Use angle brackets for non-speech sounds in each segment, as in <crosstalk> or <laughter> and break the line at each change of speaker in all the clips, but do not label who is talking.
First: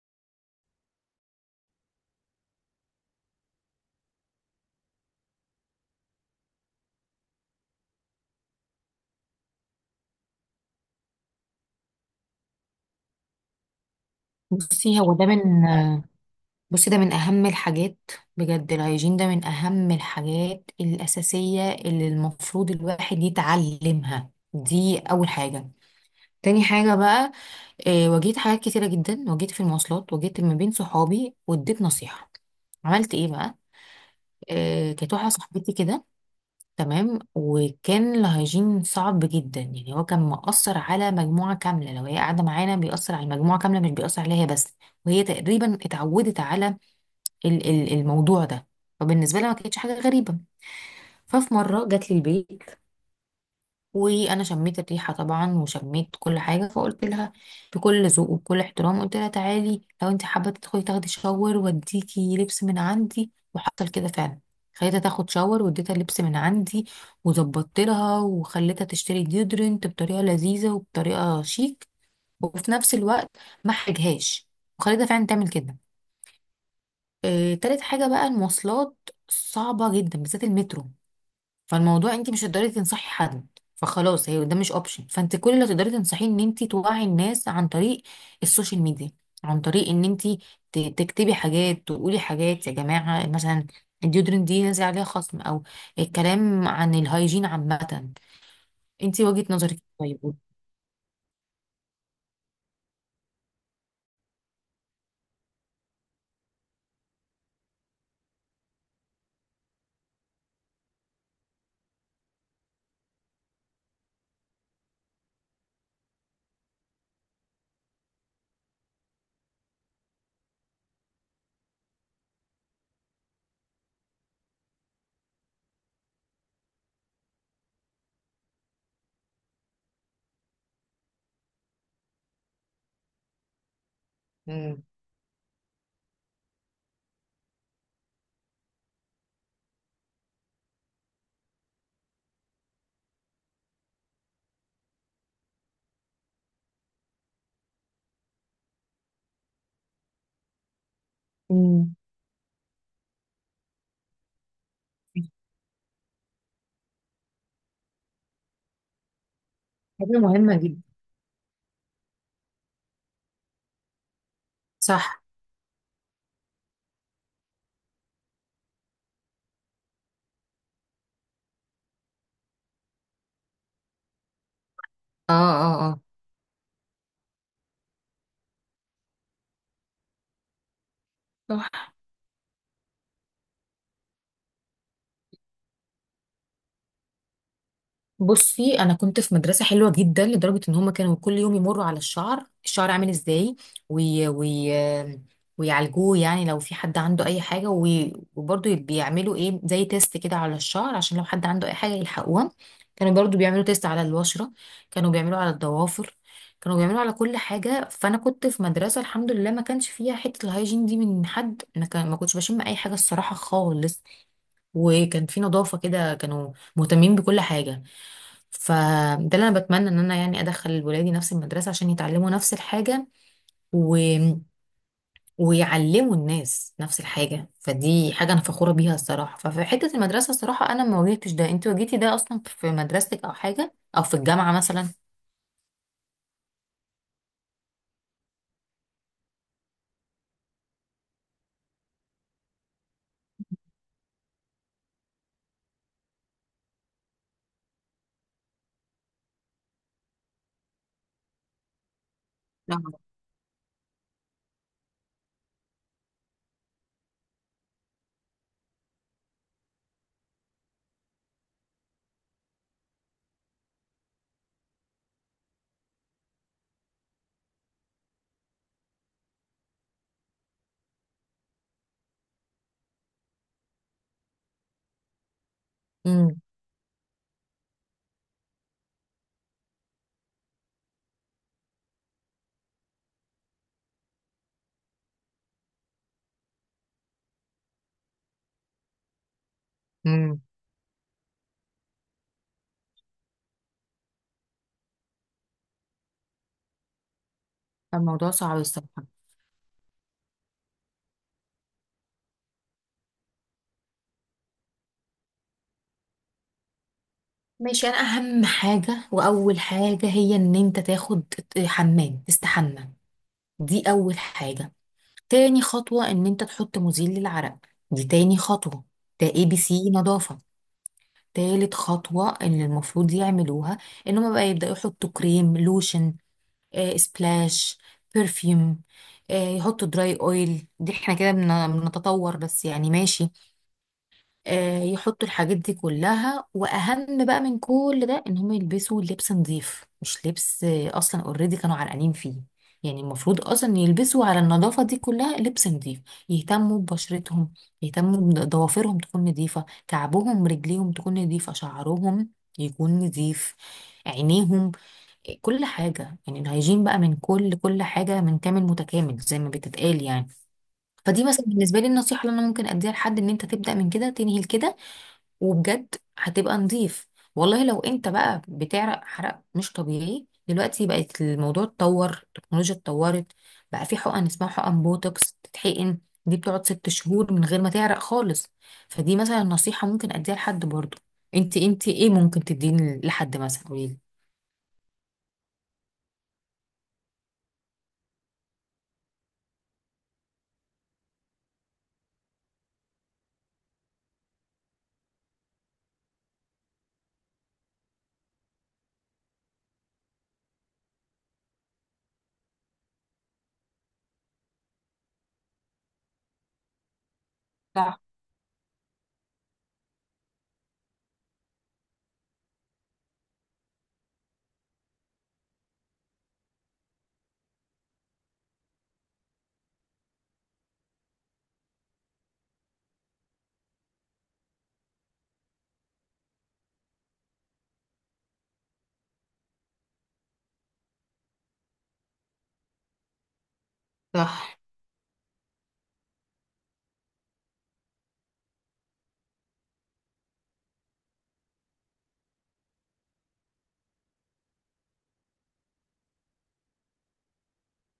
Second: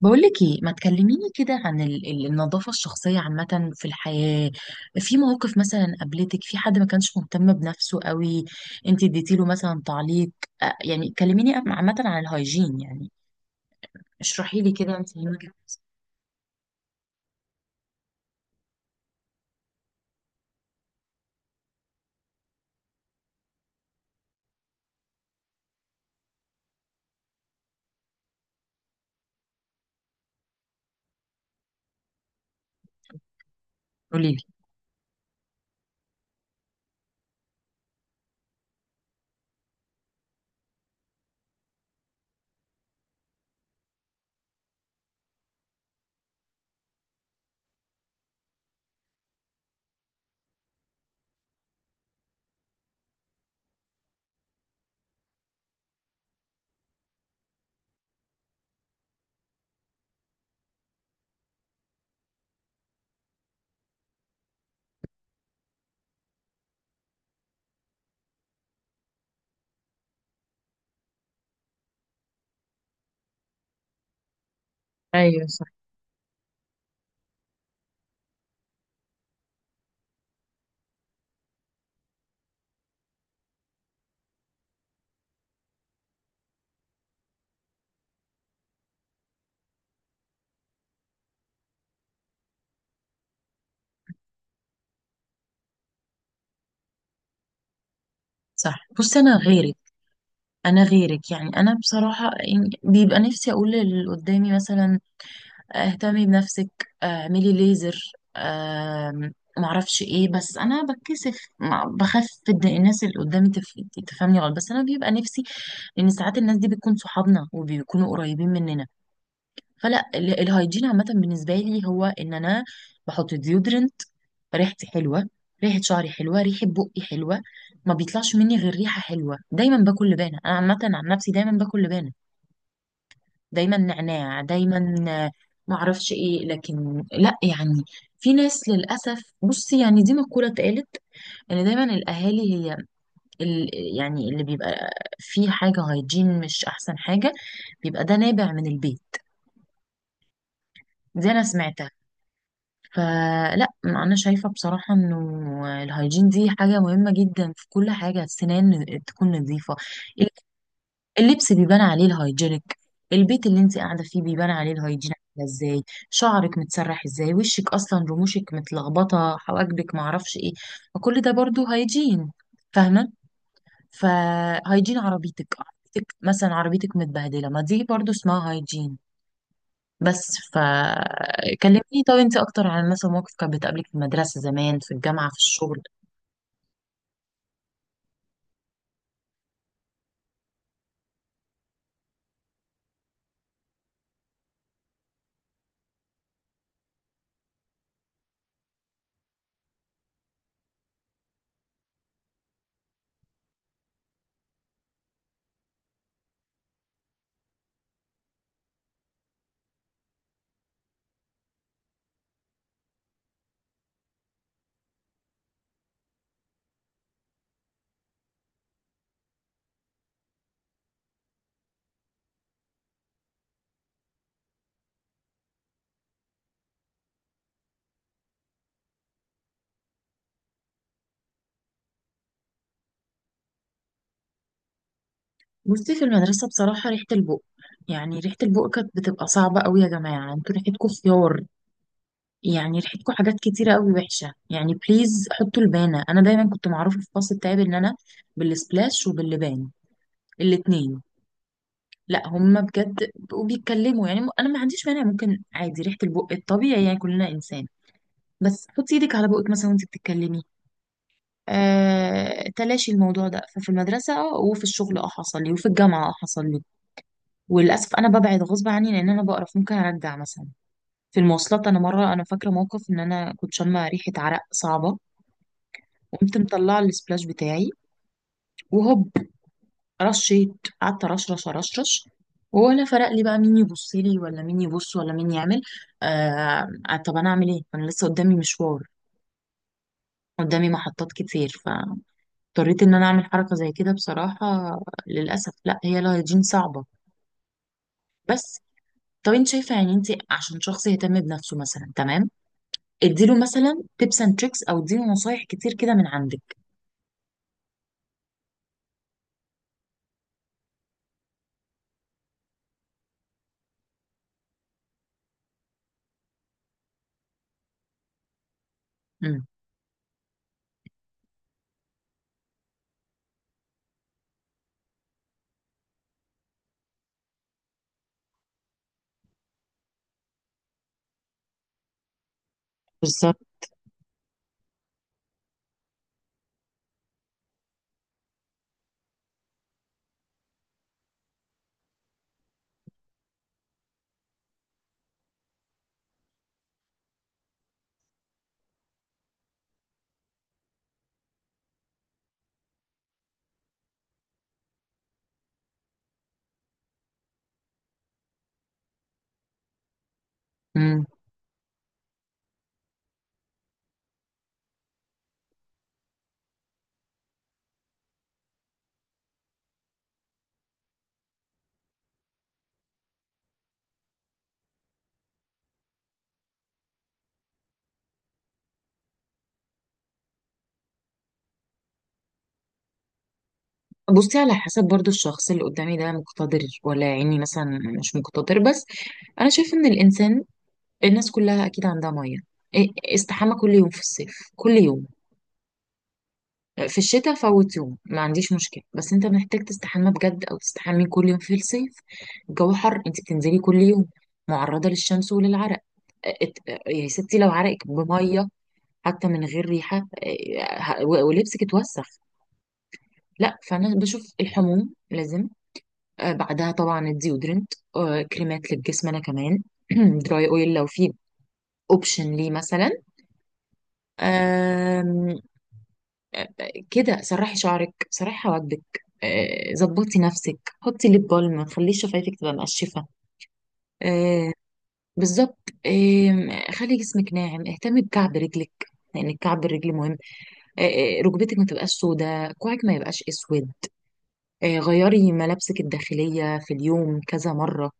بقولك ايه، ما تكلميني كده عن النظافة الشخصية عامة في الحياة؟ في مواقف مثلا قابلتك في، حد ما كانش مهتم بنفسه قوي؟ انت اديتيله مثلا تعليق؟ يعني كلميني عامة عن الهيجين يعني. اشرحي لي كده
بصي هو
انت
ده
من
من
وجهة نظرك.
بصي ده من أهم الحاجات. بجد الهيجين ده من أهم الحاجات الأساسية اللي المفروض الواحد يتعلمها، دي أول حاجة. تاني حاجة بقى، واجهت حاجات كتيرة جدا، واجهت في المواصلات، واجهت ما بين صحابي واديت نصيحة. عملت ايه بقى؟
قولي لي.
كانت واحدة صاحبتي كده، تمام، وكان الهيجين صعب جدا، يعني هو كان مأثر على مجموعة كاملة، لو هي قاعدة معانا بيأثر على المجموعة كاملة، مش بيأثر عليها هي بس. وهي تقريبا اتعودت على الموضوع ده، فبالنسبة لها ما كانتش حاجة غريبة. ففي مرة جات لي البيت، وأنا شميت الريحة طبعا وشميت كل حاجة، فقلت لها بكل ذوق وبكل احترام، قلت لها تعالي لو انت حابة تدخلي تاخدي شاور واديكي لبس من عندي. وحصل كده فعلا، خليتها تاخد شاور واديتها لبس من عندي وظبطت لها، وخليتها تشتري ديودرنت بطريقة لذيذة وبطريقة شيك، وفي نفس الوقت ما حرجهاش، وخليتها فعلا
ايوه،
تعمل
صح،
كده. تالت حاجة بقى المواصلات، صعبة جدا بالذات المترو. فالموضوع انت مش هتقدري تنصحي حد، فخلاص هي ده مش اوبشن، فانت كل اللي تقدري تنصحيه ان انت توعي الناس عن طريق السوشيال ميديا، عن طريق ان انت تكتبي حاجات، تقولي حاجات، يا جماعة مثلا الديودرنت دي نازل عليها خصم، او الكلام عن الهايجين عامة.
صح. بصي
انت
انا
وجهة
غيرك.
نظرك طيب؟
انا غيرك يعني، انا بصراحة يعني بيبقى نفسي اقول اللي قدامي مثلا، اهتمي بنفسك، اعملي ليزر. معرفش ايه، بس انا بتكسف، بخاف إن الناس اللي قدامي تفهمني غلط، بس انا بيبقى نفسي. لان ساعات الناس دي بتكون صحابنا وبيكونوا قريبين مننا. فلا، الهيجين عامة بالنسبة لي هو ان انا بحط ديودرنت، ريحتي حلوة، ريحة شعري حلوة، ريحة بقي حلوة. ما بيطلعش مني غير ريحة حلوة. دايما باكل لبانة، انا عامة عن نفسي دايما باكل لبانة، دايما نعناع
مم.
دايما. معرفش ايه، لكن لا يعني. في ناس للأسف، بصي يعني دي مقولة اتقالت، ان دايما الاهالي هي ال يعني اللي بيبقى فيه حاجه هايجين مش احسن حاجه، بيبقى ده نابع من البيت. دي انا سمعتها.
مم.
فلا انا شايفه بصراحه انه الهايجين دي حاجه مهمه جدا في كل حاجه. السنان تكون نظيفه،
حاجة مهمة جدا.
اللبس بيبان عليه الهايجينك، البيت اللي انت قاعده فيه بيبان عليه الهايجين،
صح.
عامله ازاي، شعرك متسرح ازاي، وشك اصلا، رموشك متلخبطه، حواجبك، معرفش ايه. وكل ده برضو هايجين، فاهمه؟ فهايجين
اه،
عربيتك
اه،
عربيتك مثلا، عربيتك متبهدله، ما دي برضو اسمها هايجين. بس
اه.
فكلمني، طب انت اكتر عن مثلا موقف كان بتقابلك في المدرسه زمان، في الجامعه، في الشغل.
بصي انا كنت في مدرسه حلوه جدا، لدرجه ان هم كانوا كل يوم يمروا على الشعر، الشعر عامل ازاي، وي وي ويعالجوه، يعني لو في حد عنده اي حاجه وبرضه بيعملوا ايه زي تيست كده على الشعر عشان لو حد عنده اي حاجه يلحقوها. كانوا برضه بيعملوا تيست على البشره، كانوا بيعملوا على الضوافر، كانوا بيعملوا على كل حاجه. فانا كنت في مدرسه الحمد لله ما كانش فيها حته الهايجين دي من حد، ما كان ما كنتش بشم اي حاجه الصراحه خالص، وكان في نظافه كده، كانوا مهتمين بكل حاجه. فده اللي انا بتمنى ان انا يعني ادخل ولادي نفس المدرسه عشان يتعلموا نفس الحاجه و... ويعلموا الناس نفس الحاجه، فدي حاجه انا فخوره بيها الصراحه. ففي حته المدرسه الصراحه انا ما واجهتش ده، انت واجهتي ده اصلا في مدرستك او حاجه، او في الجامعه مثلا؟
بصي في المدرسه بصراحه ريحه البق، يعني ريحه البق كانت بتبقى صعبه قوي. يا جماعه انتوا ريحتكم خيار، يعني ريحتكم حاجات كتيرة قوي وحشة، يعني بليز حطوا لبانة. أنا دايما كنت معروفة في الفصل بتاعي بإن أنا بالسبلاش وباللبان الاتنين. لا هما
نعم.
بجد بقوا بيتكلموا يعني، أنا ما عنديش مانع، ممكن عادي ريحة البق الطبيعي، يعني كلنا إنسان، بس حطي إيدك على بقك مثلا وأنت بتتكلمي. تلاشي الموضوع ده. ففي المدرسة وفي الشغل حصل لي، وفي الجامعة حصل لي. وللأسف أنا ببعد غصب عني لأن أنا بقرف، ممكن أرجع مثلا. في المواصلات أنا مرة، أنا فاكرة موقف إن أنا كنت شامة ريحة عرق صعبة، وقمت
امم.
مطلعه السبلاش بتاعي، وهوب، رشيت، قعدت رشرش رشرش، ولا فرق لي بقى مين يبص لي ولا مين يبص ولا مين يعمل. طب انا اعمل ايه؟ انا لسه قدامي مشوار،
امم.
قدامي محطات كتير، فاضطريت ان انا اعمل حركه زي كده بصراحه. للاسف، لا، هي الهيجين صعبه.
الموضوع صعب
بس
الصراحه.
طب انت شايفه يعني انت عشان شخص يهتم بنفسه مثلا، تمام، اديله مثلا تيبس اند تريكس، او اديله نصايح كتير كده من عندك.
ماشي، انا اهم حاجه واول حاجه هي ان انت تاخد حمام، تستحمى، دي اول حاجه. تاني خطوة ان انت تحط مزيل للعرق، دي تاني خطوة، ده اي
امم.
بي سي نظافة. تالت خطوة ان المفروض يعملوها ان هما بقى يبدأوا يحطوا كريم لوشن، سبلاش، برفيوم، يحطوا دراي اويل، دي احنا كده بنتطور بس، يعني ماشي.
بالظبط.
يحطوا الحاجات دي كلها، واهم بقى من كل ده ان هم يلبسوا لبس نظيف، مش لبس اصلا اوريدي كانوا عرقانين فيه. يعني المفروض اصلا يلبسوا على النظافه دي كلها لبس نظيف، يهتموا ببشرتهم، يهتموا بضوافرهم تكون نظيفه، كعبهم رجليهم تكون نظيفه، شعرهم يكون نظيف، عينيهم، كل حاجه. يعني الهيجين بقى من كل حاجه، من كامل متكامل زي ما بتتقال يعني. فدي مثلا بالنسبه لي النصيحه اللي انا ممكن اديها لحد، ان انت تبدا من كده تنهي لكده وبجد هتبقى نظيف. والله لو انت بقى بتعرق حرق مش طبيعي، دلوقتي بقت الموضوع اتطور، التكنولوجيا اتطورت، بقى في حقن اسمها حقن بوتوكس تتحقن، دي بتقعد ست شهور من غير ما تعرق خالص، فدي مثلا نصيحة ممكن اديها لحد برضه. انت ايه ممكن تديني لحد مثلا، قوليلي؟
بصي على حسب برضو الشخص اللي قدامي ده مقتدر ولا يعني مثلا مش مقتدر، بس انا شايف ان الانسان، الناس كلها اكيد عندها ميه. استحمى كل يوم في الصيف، كل يوم في الشتاء فوت يوم ما عنديش مشكله، بس انت محتاج تستحمى بجد، او تستحمي كل يوم في الصيف. الجو حر، انت بتنزلي كل يوم، معرضه للشمس وللعرق، ات- يا ستي لو عرقك
صح.
بميه حتى من غير ريحه، ولبسك اتوسخ. لا، فانا بشوف الحموم لازم. بعدها طبعا الديودرنت، كريمات للجسم، انا كمان <clears throat> دراي اويل لو في اوبشن ليه مثلا. آم، آه، كده سرحي شعرك، سرحي حواجبك، ظبطي نفسك، حطي ليب بالم، ما تخليش شفايفك تبقى مقشفه. آه،
صح.
بالظبط. خلي جسمك ناعم، اهتمي بكعب رجلك، لان الكعب الرجل مهم. آه، ركبتك ما تبقاش سوداء، كوعك ما يبقاش اسود. غيري ملابسك الداخليه في اليوم كذا مره.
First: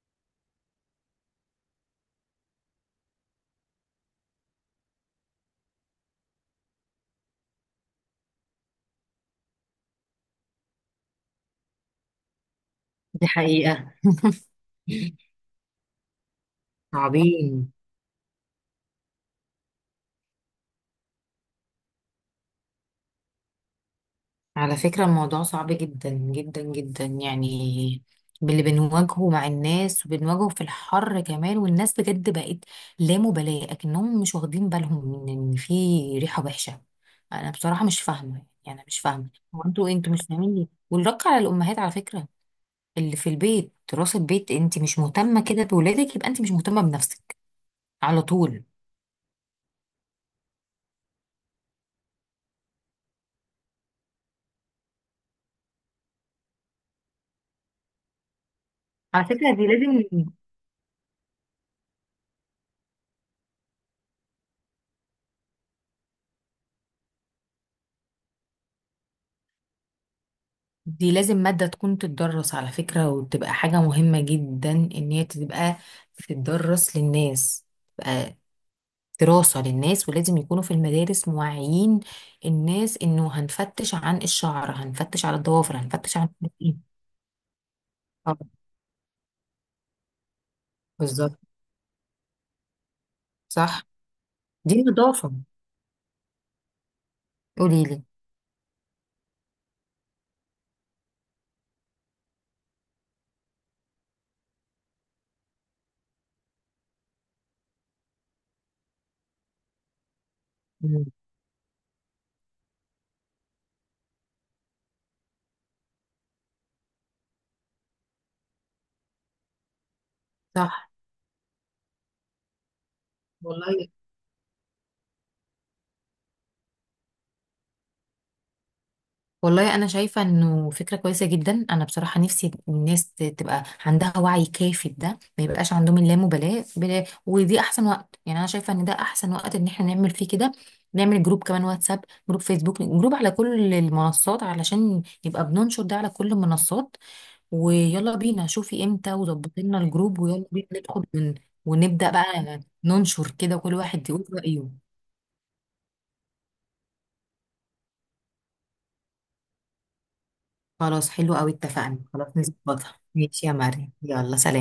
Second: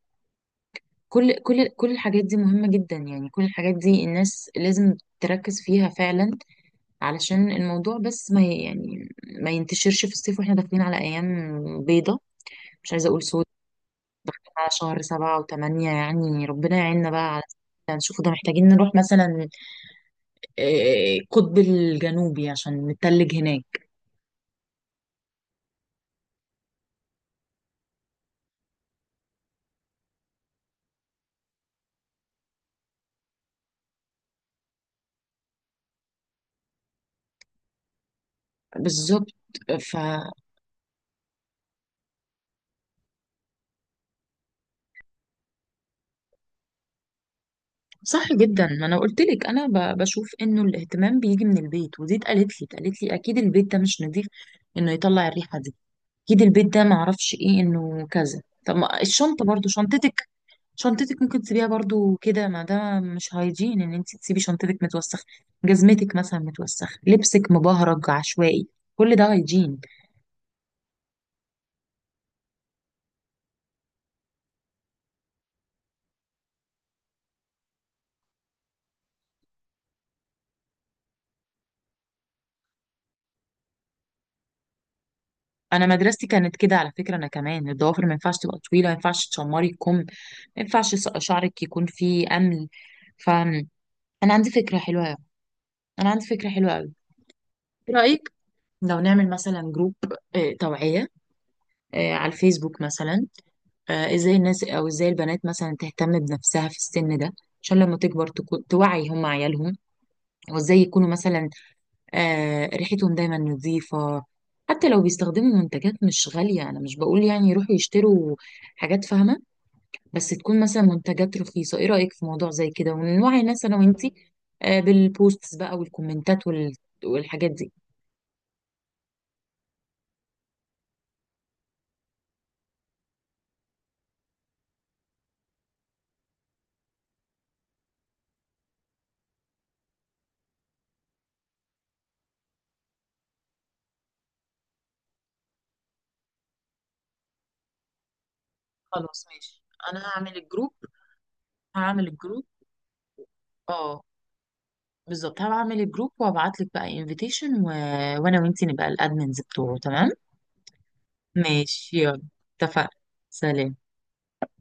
كل الحاجات دي مهمة جدا، يعني كل الحاجات دي الناس لازم تركز فيها فعلا، علشان الموضوع بس ما يعني ما ينتشرش في الصيف، واحنا داخلين على أيام بيضة، مش عايزة أقول
دي
سود،
حقيقة. <laughs>
على شهر 7 و8، يعني ربنا يعيننا بقى على،
عظيم.
ده نشوفه، ده محتاجين نروح مثلا القطب الجنوبي عشان نتلج هناك.
على فكرة الموضوع صعب جدا يعني، باللي بنواجهه مع الناس وبنواجهه في الحر كمان. والناس بجد بقت لا مبالاة، أكنهم مش واخدين بالهم من إن في ريحة وحشة. أنا بصراحة مش فاهمة، يعني أنا مش
بالظبط.
فاهمة، هو أنتوا مش
فصح
فاهمين ليه؟ والرق على الأمهات على فكرة، اللي في البيت دراسة بيت، أنت مش مهتمة كده بولادك يبقى أنت مش مهتمة بنفسك، على طول.
جدا. ما انا قلت لك، انا بشوف انه الاهتمام بيجي من البيت، ودي اتقالت لي، اكيد البيت ده مش نظيف انه يطلع الريحه دي، اكيد البيت ده معرفش ايه، انه كذا. طب ما
على
الشنطه،
فكرة
برضو شنطتك، شنطتك ممكن تسيبيها برضو كده، ما ده مش هايجين ان انت تسيبي شنطتك متوسخه، جزمتك مثلا متوسخه، لبسك مبهرج عشوائي، كل ده هايجين.
دي لازم مادة تكون تتدرس على فكرة، وتبقى حاجة مهمة جدا إن هي تبقى تتدرس للناس، تبقى دراسة للناس، ولازم يكونوا في المدارس موعيين الناس، إنه هنفتش عن الشعر، هنفتش على الضوافر،
انا
هنفتش
مدرستي
عن
كانت كده
إيه.
على فكره. انا كمان، الضوافر ما ينفعش
طبعا.
تبقى طويله، ما ينفعش تشمري الكم، ما ينفعش
بالظبط.
شعرك يكون فيه امل. ف انا
صح.
عندي فكره
دي
حلوه قوي.
نظافة.
انا عندي فكره حلوه قوي ايه
قوليلي.
رايك؟ لو نعمل مثلا جروب، توعيه، على الفيسبوك مثلا. ازاي الناس، او ازاي البنات مثلا تهتم بنفسها في السن ده عشان لما تكبر تكون توعي هم عيالهم، وازاي
مم.
يكونوا مثلا ريحتهم دايما نظيفة. حتى لو بيستخدموا منتجات مش غالية، انا مش بقول يعني يروحوا يشتروا حاجات، فاهمة؟ بس تكون مثلا
صح.
منتجات رخيصة. ايه رأيك في موضوع زي كده، ونوعي الناس انا
والله.
وانتي، بالبوستس بقى والكومنتات والحاجات دي.
والله انا شايفه انه فكره كويسه جدا، انا بصراحه نفسي الناس تبقى عندها وعي كافي بده، ما يبقاش عندهم اللامبالاه بلا، ودي احسن وقت يعني، انا شايفه ان ده احسن وقت ان احنا نعمل فيه كده. نعمل جروب كمان، واتساب جروب، فيسبوك جروب، على كل المنصات علشان يبقى بننشر ده على كل المنصات. ويلا بينا، شوفي امتى
خلاص
وظبطي
ماشي.
لنا
انا
الجروب،
هعمل
ويلا بينا
الجروب.
ندخل
هعمل
ونبدا
الجروب
بقى ننشر كده، كل
اه،
واحد يقول رايه.
بالظبط. هبعمل الجروب وابعت لك بقى انفيتيشن، وانا وانتي نبقى الادمنز بتوعه، تمام.
خلاص حلو قوي، اتفقنا،
ماشي، يلا.
خلاص
اتفقنا.
نظبطها. ماشي يا
سلام.
مريم، يلا سلام.